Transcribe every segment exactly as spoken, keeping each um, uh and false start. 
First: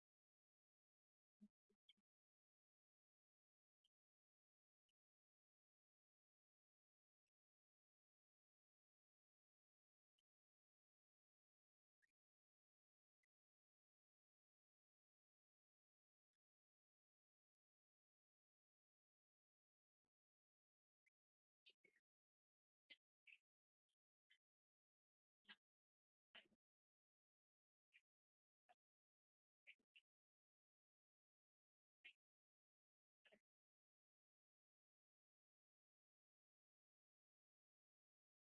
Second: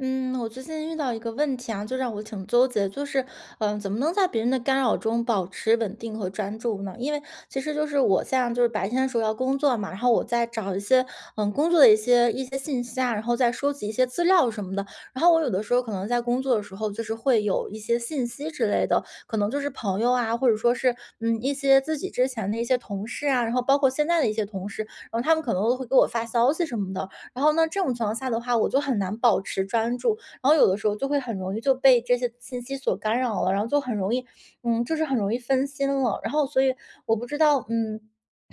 嗯，我最近遇到一个问题啊，就让我挺纠结，就是，嗯、怎么能在别人的干扰中保持稳定和专注呢？因为其实就是我现在就是白天的时候要工作嘛，然后我在找一些，嗯，工作的一些一些信息啊，然后再收集一些资料什么的。然后我有的时候可能在工作的时候，就是会有一些信息之类的，可能就是朋友啊，或者说是，嗯，一些自己之前的一些同事啊，然后包括现在的一些同事，然后他们可能会给我发消息什么的。然后呢，这种情况下的话，我就很难保持专注，然后有的时候就会很容易就被这些信息所干扰了，然后就很容易，嗯，就是很容易分心了。然后所以我不知道，嗯，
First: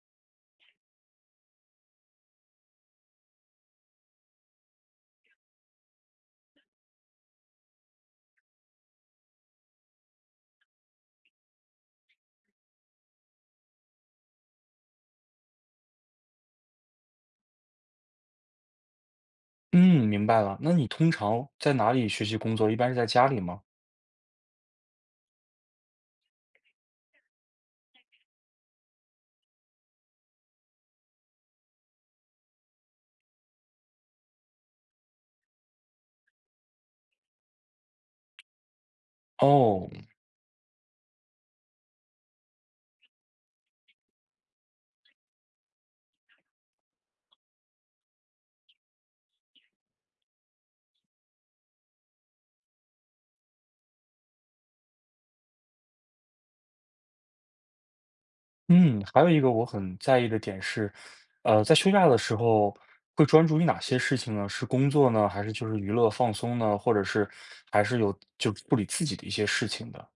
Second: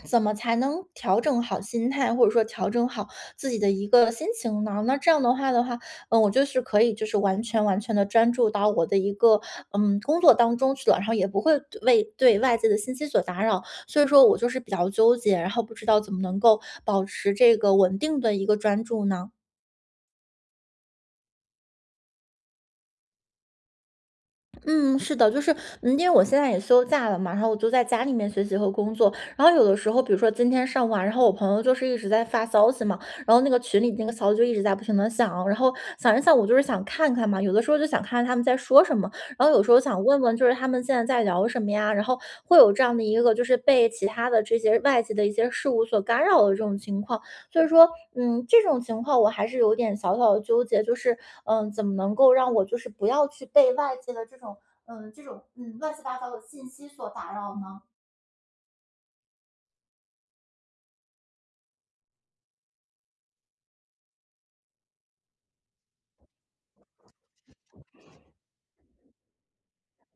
怎么才能调整好心态，或者说调整好自己的一个心情呢？那这样的话的话，嗯，我就是可以就是完全完全的专注到我的一个嗯工作当中去了，然后也不会为对外界的信息所打扰，所以说我就是比较纠结，然后不知道怎么能够保持这个稳定的一个专注呢？嗯，明白了。那你通常在哪里学习工作？一般是在家里吗？嗯，是的，就是，嗯，因为我现在也休假了嘛，然后我就在家里面学习和工作，然后有的时候，比如说今天上午啊，然后我朋友就是一直在发消息嘛，然后那个群里那个消息就一直在不停的响，然后想一想，我就是想看看嘛，有的时候就想看看他们在说什么，然后有时候哦，想问问就是他们现在在聊什么呀，然后会有这样的一个就是被其他的这些外界的一些事物所干扰的这种情况，所以说，嗯，这种情况我还是有点小小的纠结，就是嗯，怎么能够让我就是不要去被外界的这种嗯这种嗯乱七八糟的信息所打扰呢？嗯嗯还有一个我很在意的点是，呃，在休假的时候会专注于哪些事情呢？是工作呢，还是就是娱乐放松呢？或者是还是有就处理自己的一些事情的？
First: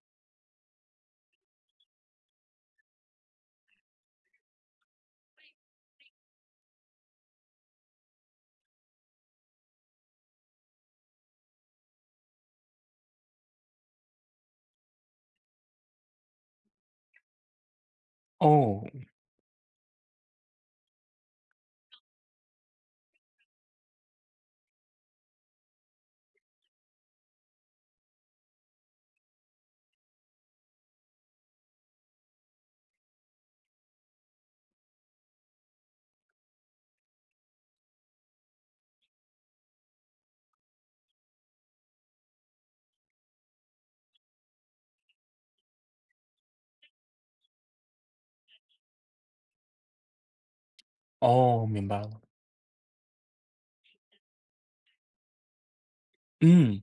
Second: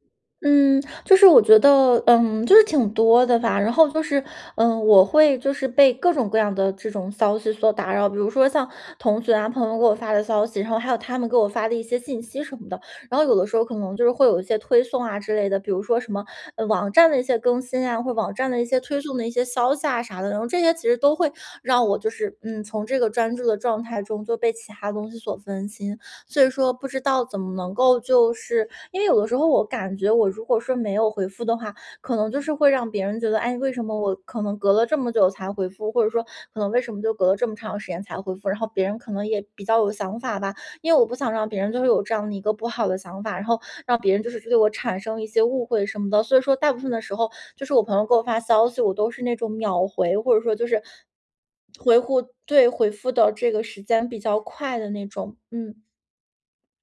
嗯，就是我觉得，嗯，就是挺多的吧。然后就是，嗯，我会就是被各种各样的这种消息所打扰，比如说像同学啊、朋友给我发的消息，然后还有他们给我发的一些信息什么的。然后有的时候可能就是会有一些推送啊之类的，比如说什么呃网站的一些更新啊，或者网站的一些哦，推送的一些消息啊啥的。然后这些其实都会让我就是，嗯，从这个专注的状态中就被其他东西所分心。所以说不知道怎么能够就是因为有的时候我感觉我如果说没有回复的话，可能就是会让别人觉得，哎，为什么我可能隔了这么久才回复，或者说可能为什么就隔了这么长时间才回复，然后别人可能也比较有想法吧，因为我不想让别人就是有这样的一个不好的想法，然后让别人就是对我产生一些误会什么的，所以说大部分的时候，就是我朋友给我发消息，我都是那种秒回，或者说就是哦，明回白了。复对回复的这个时间比较快的那种，嗯。嗯。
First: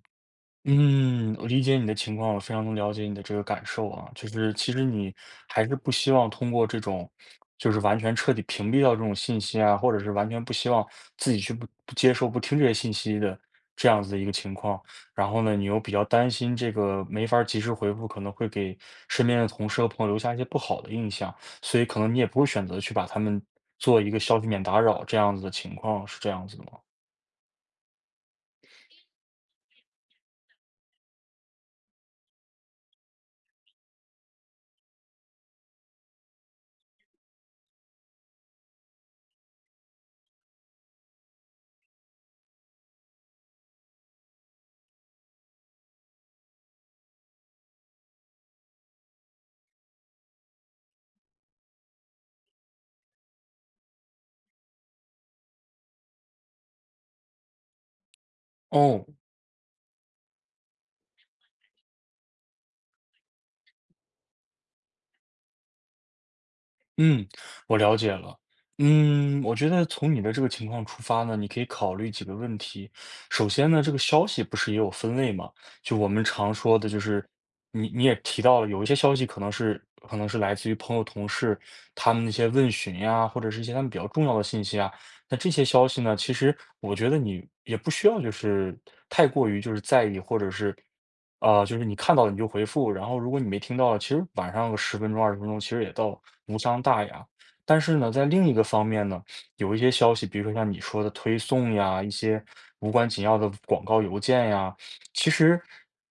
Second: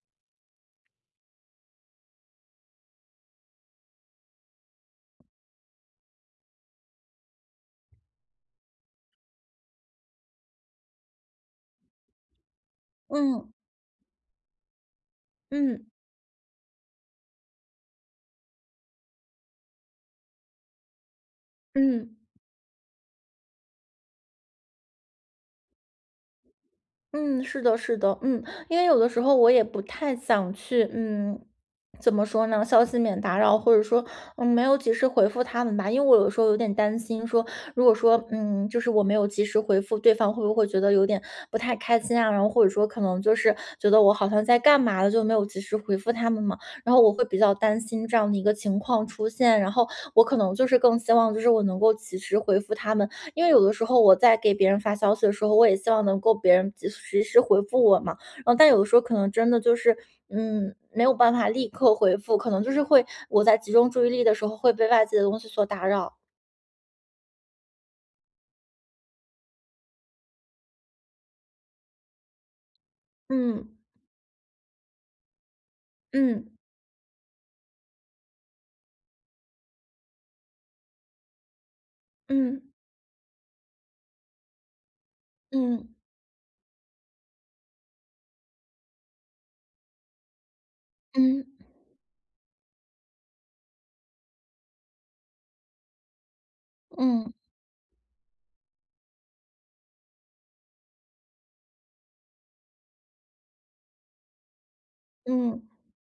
嗯，我理解你的情况，我非常能了解你的这个感受啊，就是其实你还是不希望通过这种，就是完全彻底屏蔽掉这种信息啊，或者是完全不希望自己去不不接受、不听这些信息的嗯，这样子的一个情况。然后呢，你又嗯，比较担心这个没法儿及时回复，可能会给身边的同事和朋友留下一些不好的印象，所以可能嗯，你也不会选择去把他们做一个消息免打扰这样子的情况，是这样子的吗？嗯，是的，是的，嗯，因为有的时候我也不太想去，嗯，怎么说呢，消息免打扰，或者说，嗯，没有及时回复他们吧，因为我有时候有点担心说，如果说，嗯，就是我没有及时回复对方，会不会觉得有点不太开心啊？然后或者说可能就是觉得我好像在干嘛了，就没有及时回复他们嘛，然后我会比较担心这样的一个情况出现，然后我可能就是更希望就是我能够及时回复他们。因为有的时候我在给别人发消息的时候，我也希望能够别人及及时回复我嘛。然后但有的时候哦。可能真的就是，嗯，没有办法立刻回复，可能就是会我在集中注意力的时候会被外界的东西所打扰。嗯，我了解了。嗯，我觉得从你的这个情况出发呢，你可以考虑几个问题。首嗯先呢，这个消息不是也有分类吗？就我们嗯常说的，就是你你也提到了，有一些消息可能是可能是来自于朋友、同事他们那些嗯问询呀，或者是一些他们比较重要的信息啊。那这些消嗯息呢，其实我觉得你也不需要就是太过于就是在意，或者是嗯啊、就是你看到了你就回复，然后如果你没听到，其实晚上个十分钟、二十分钟，其实也倒无伤大雅。嗯但是呢，在另一个方面呢，有一些消息，比如说像你说的推送呀，一些无关紧要的广告邮件呀，其实。嗯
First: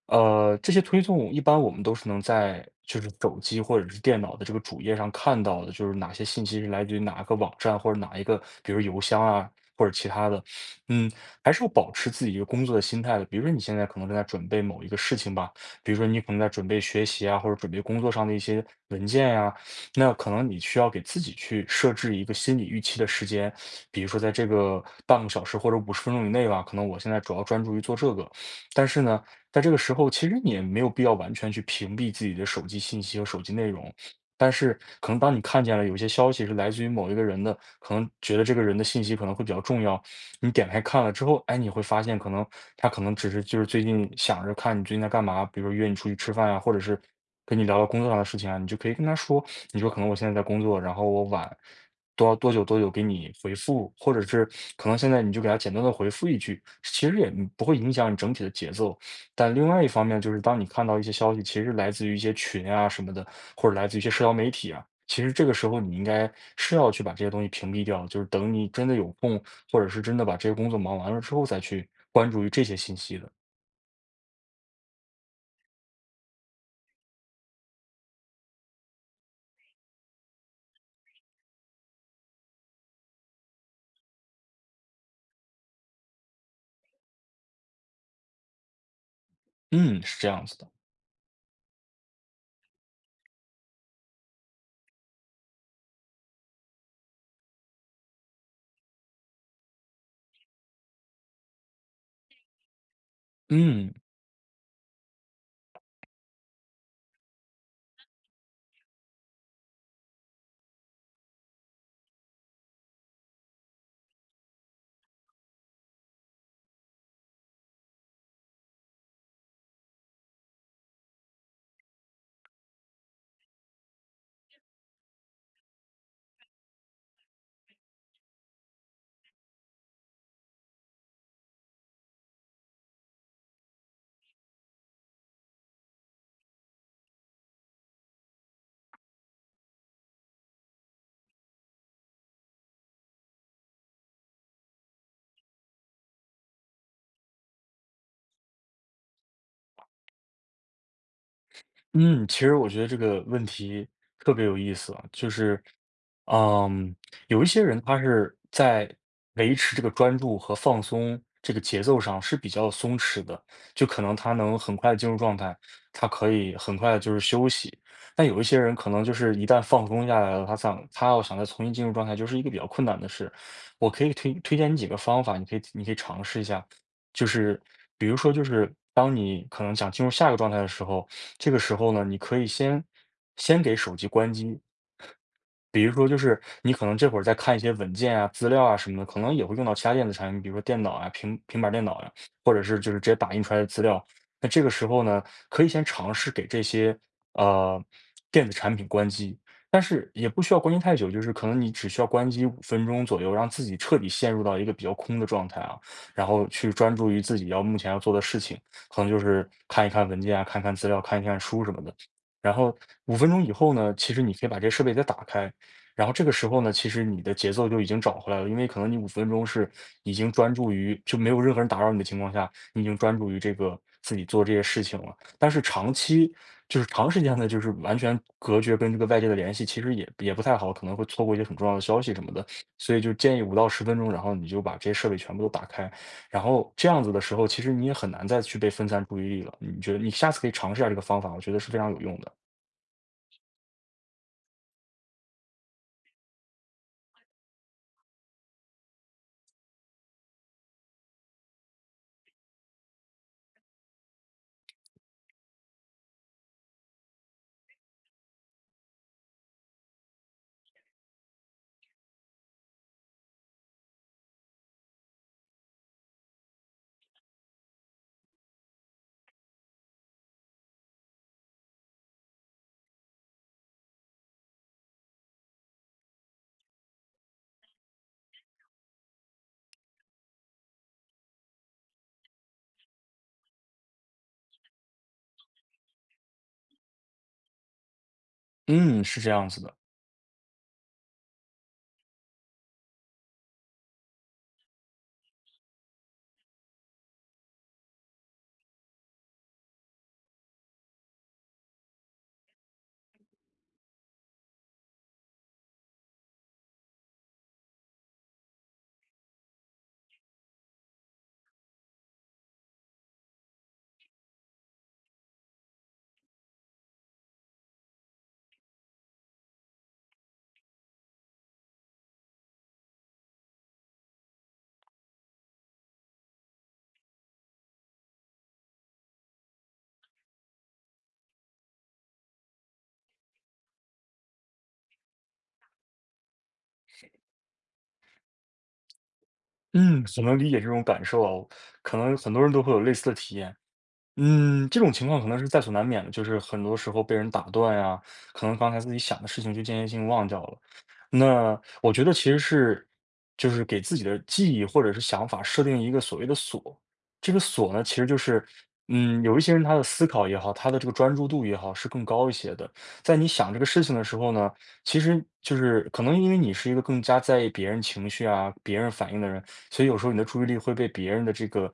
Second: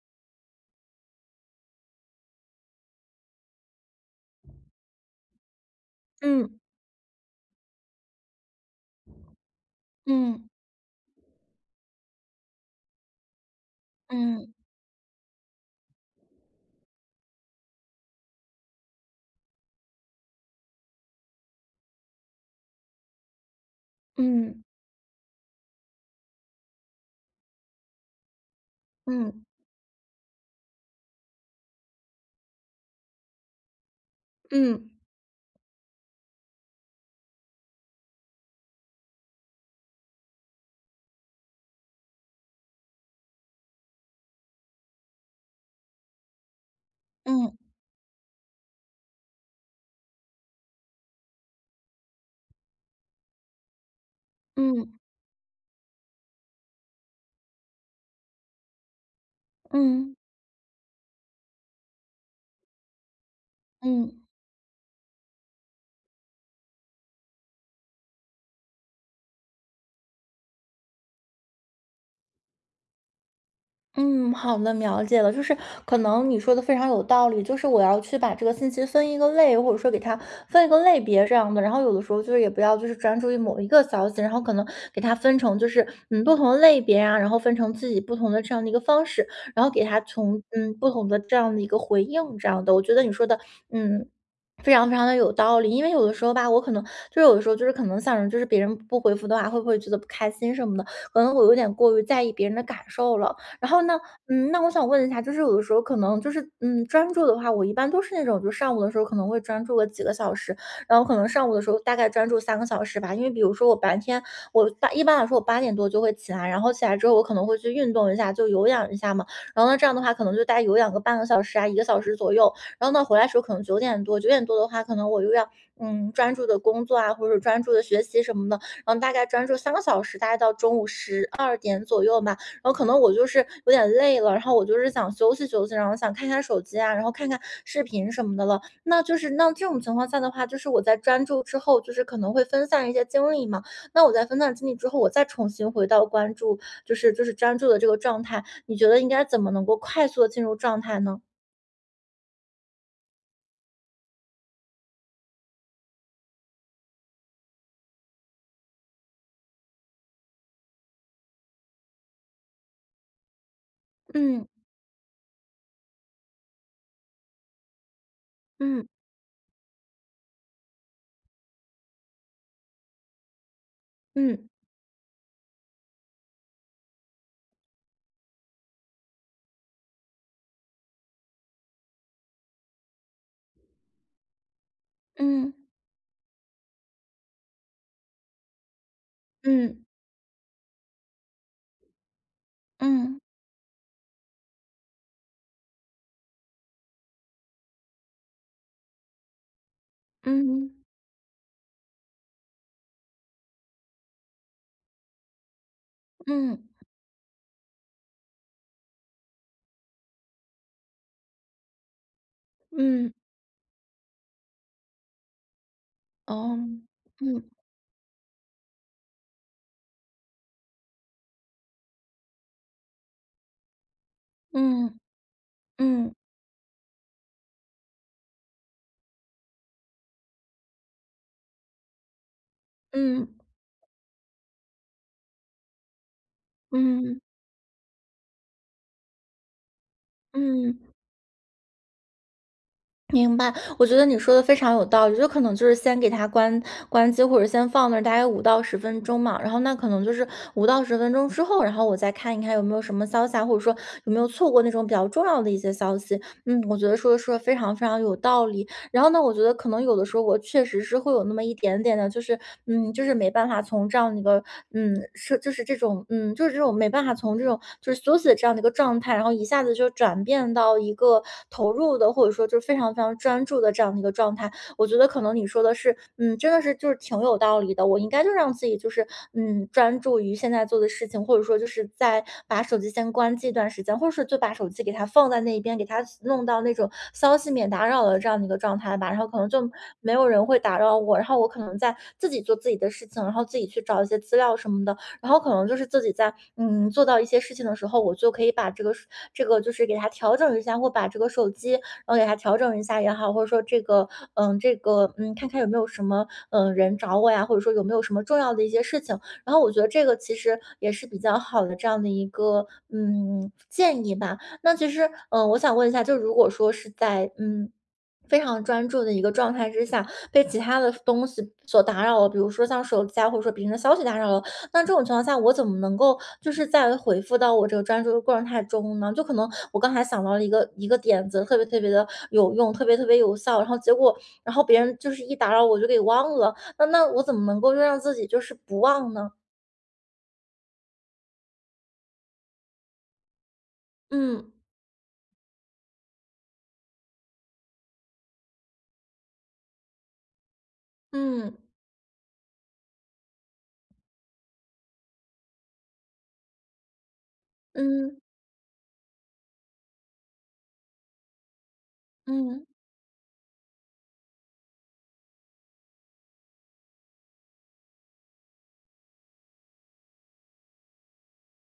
呃，这些推送一般我们都是能在就是手机或者是电脑的这个主页上看到的，就是哪些信嗯息是来自于哪个网站或者哪一个，比如邮箱啊或者其他的。嗯嗯，还是要保持自己一个工作的心态的。比如说你现在可能正在准嗯备某一个事情吧，比如说你可能在准备学习啊，或者准备工作上的一些文件呀、那可能你需要给自己去设置一个心理预期的时间，比如说在这嗯嗯个半个小时或者五十分钟以内吧，可能我现在主要专注于做这个。但是呢，在这个时候，其实你也没有必要完全去屏蔽自己的手机信息和手机内容，但是嗯可能当你看见了有些消息是来自于某一个人的，可能觉得这个人的信息可能会比较重要，你点开看了之后，哎，你会发现可能他可能只是就是最近想着看你最近在干嘛，比如说约你出去吃饭呀、或者是嗯跟你聊聊工作上的事情啊，你就可以跟他说，你说可能我现在在工作，然后我晚多多久多久给你回复，或者是可能嗯现在你就给他简单的回复一句，其实也不会影响你整体的节奏。但另外一方嗯面，就是当你看到一些消息，其实来自于一些群啊什么的，或者来自于一些嗯。社交媒体啊，其实这个时候你应该是要去把这些东西屏蔽掉，就是等你真的有空，或者是真的把这些工作忙完了之后，再去关注于这些信息的。嗯，好的，了解了。就是可能你说的非常有道理，就是我要去把这个信息分一个类，或者说给它分一个类别这样的。然后有的时候就是也不要就是专注于某一个消息，然后可能给它分成就是嗯不同的类别啊，然后分成自己不同的这样的一个方式，然后给它嗯，是这从样子的。嗯不同的这样的一个回应这样的。我觉得你说的嗯。非常非常的有道理，因为有的时候吧，我可能就是有的时候就是可能想着，就是别人不回复的话，会不会觉得不开心什么的，可能我有点过于在意别人的感受了。然后嗯。呢，嗯，那我想问一下，就是有的时候可能就是，嗯，专注的话，我一般都是那种，就上午的时候可能会专注个几个小时，然后可能上午的时候大概专注三个小时吧。因为比如说我白天，我八一般来说我八点多就会起来，然后起来之后我可能会去运动一下，就有氧一下嘛。然后呢，这样的话可能就大概有氧个半个小时啊，一个小时左右。然后呢，回来的时候可能九点多，九点多的话，可能我又要嗯专注的工作啊，或者专注的学习什么的，然后大概专注三个小时，大概到中午十二点左右吧。然后可能我就是有点累了，然后我就是想休息休息，然后想看看手机啊，然后看看视频什么的了。那就是那这种情况下的话，就是我在专注之后，就是可能会分散一些精力嘛。那我在分散精力之后，我再重新回到关注，就是就是专注的这个状态。你觉得应该怎么能够快速的进入状态呢？嗯，其实我觉得这个问题特别有意思啊，就是，嗯，有一些人他是在维持这个专注和放松这个节奏上是比较松弛的，就可能他嗯能很快地进入状态，他可以很快地就是休息。但有一些人嗯可能就是一旦放松下来了，他想他要想再重新进入状态，就是一个比较困难的事。我可以推嗯推荐你几个方法，你可以你可以尝试一下，就是比如说就是当你可能想进入下一个状态的时候。这个时候呢，你可以先先给手机关机，嗯比如说就是你可能这会儿在看一些文件啊、资料啊什么的，可能也会用到嗯其他电子产品，比如说电脑啊、平平板儿电脑呀、或者是就是直接嗯打印出来的资料。那这个时候呢，可以先尝试给这些呃电子产品关机，但是也不需要嗯关机太久，就是可能你只需要关机五分钟左右，让自己彻底陷入到一个比较空的状态啊，然后嗯去专注于自己要目前要做的事情，可能就是看一看文件啊、看一看资料、看一看书什么的。然后嗯五分钟以后呢，其实你可以把这设备再打开，然后这个哦时候呢，其实你的嗯节奏就已经找回来了，因为可能你五分钟是已经专注于就没有任何人打扰你的情况下，你已经专注于这个自己做这些事嗯情了。但是长嗯期就是长时间的，就是完全隔绝跟这个外界的联系，其实也也不太好，可能会错过一些很重要的消息什么的。所以就嗯建议五到十分钟，然后你就把这些设备全部都打开，然后这样嗯子的嗯时候，其实你也很难再去被分散注意力了。你觉得你下次可以尝试一下嗯。这个方法，我觉得是非常有用的。明白，我觉得你说的非常有道理，就可能就是先给它关关机，或者先放那儿大概五到十分钟嘛，然后那可能就是五到十分钟之后，然后我再看一看有没有什么消息啊，或者说有没有错过那种比较重要的一些消息。嗯，我觉得说的说的非常非常有道理。然后呢，我觉得可能有的时候我确实是会有那么一点点的，就是嗯，就是没办法从这样的一个嗯，是就是这种嗯，就是这种没办法从这种就是休息的这样的一个状态，然后一下子就转变到一个投入的，或者说就是非常非常专注的这样的一个状态。我觉得可能你说的是，嗯，真的是就是挺有道理的。我应该就让自己就是，嗯，专注于现在做的事情，或者说就是在把手机先关机一段时间，或者是就把手机给它放在那一边，给它弄到那种消息免打扰的这样的一个状态嗯，吧。然是后这可能样子就的。没有人会打扰我，然后我可能在自己做自己的事情，然后自己去找一些资料什么的，然后可能就是自己在嗯做到一些事情的时候，我就可以把这个这个就是给它调整一下，或把这个手机然后给他调整一下也好，或者说这个，嗯，这个，嗯，看看有没有什么，嗯，人找我呀，或者说有没有什么重要的一些事情。然后我觉得这个其实也是比较好的这样的一个，嗯，建议吧。那其实，嗯，我想问一下，就如果说是在，嗯。非常专注的一个状态之下，被其他的东西所打扰了，比如说像手机啊，或者说别人的消息打扰了，那这种情况下，我怎么能够就是在回复到我这个专注的过程态中呢？就可能我刚才想到了一个一个点子，特别特别的有用，特别特别有效，然后结果，然后别人就是一打扰我就给忘了，那那我怎么能够就让自己就是不忘呢？嗯，很能理解这种感受啊，可能很多人都会有类似的体验。嗯嗯，这种情况可能是在所难免的，就是很多时候被人打断呀，可能刚才自己想的事情就间歇性忘掉了。嗯那我觉得其实是，就是给自己的记忆或者是想法设定一个所谓的锁。这个锁呢，其实就嗯是，嗯，有一些人他的思考也好，他的这个专注度也好，是更高一些嗯的。在你想这个事情的时候呢，其实就是可能因为你是一个更加在意别人情绪啊、别人反应的人，所以有时候你的注意力会被别人的这个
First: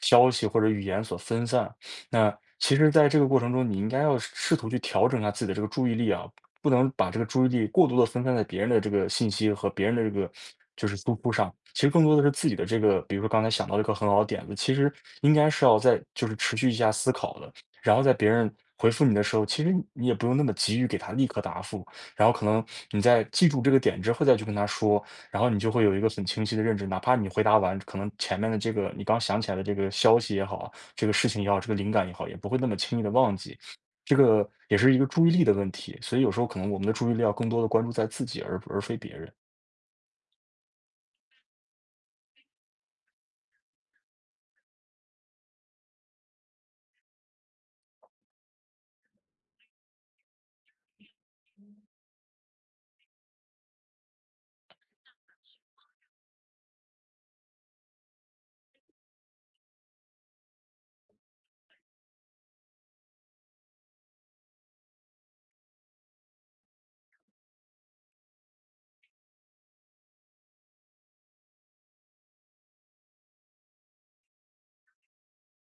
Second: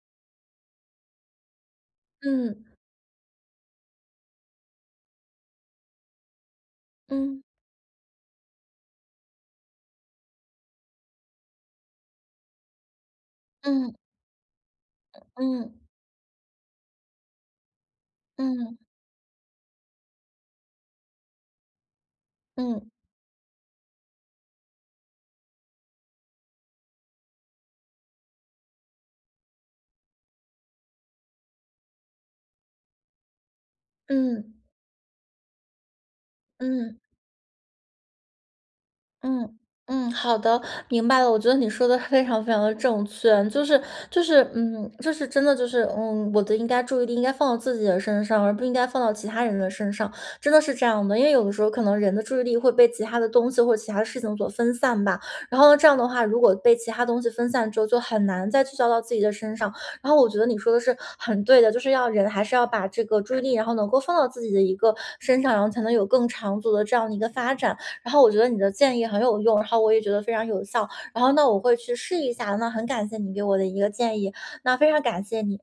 消息或者语言所分散。那嗯其实在这个过程中，你应该要试图去调整一下自己的这个注意力啊，不能把这个嗯注意力过度的分散在别人的这个信息和别人的这个就是输出上。其实更多的是自己的这个，比如说刚才想到一嗯个很好的点子，其实应该是嗯要在就是持续一下思考的，然后在别人嗯回嗯复你的时候，其实你也不用那么急于给他立刻答复，然后可能嗯你在记住这个点之后再去跟他说，然后你就会有一个很清晰的认知，哪怕你回答完，可能前面的这个你刚想起来的这个消息也好啊。这个事情也好，这个灵感也好，也不会那么轻易的忘记。这个嗯也是一个注意力的问题，所以有时候可能我们的嗯。注意力要更多的关注在自己而，而非别人。嗯嗯，好的，明白了。我觉得你说的非常非常的正确，就是就是嗯，就是真的就是嗯，我的应该注意力应该放到自己的身上，而不应该放到其他人的身上，真的是这样的。因为有的时候可能人的注意力会被其他的东西或者其他的事情所分散吧。然后呢这样的话，如果被其他东西分散之后，就很难再聚焦到自己的身上。然后我觉得你说的是很对的，就是要人还是要把这个注意力，然后能够放到自己的一个身上，然后才能有更长足的这样的一个发展。然后我觉得你的建议很有用，然后我也觉得非常有效，然后那我会去试一下，那很感谢你给我的一个建议，那非常感谢你。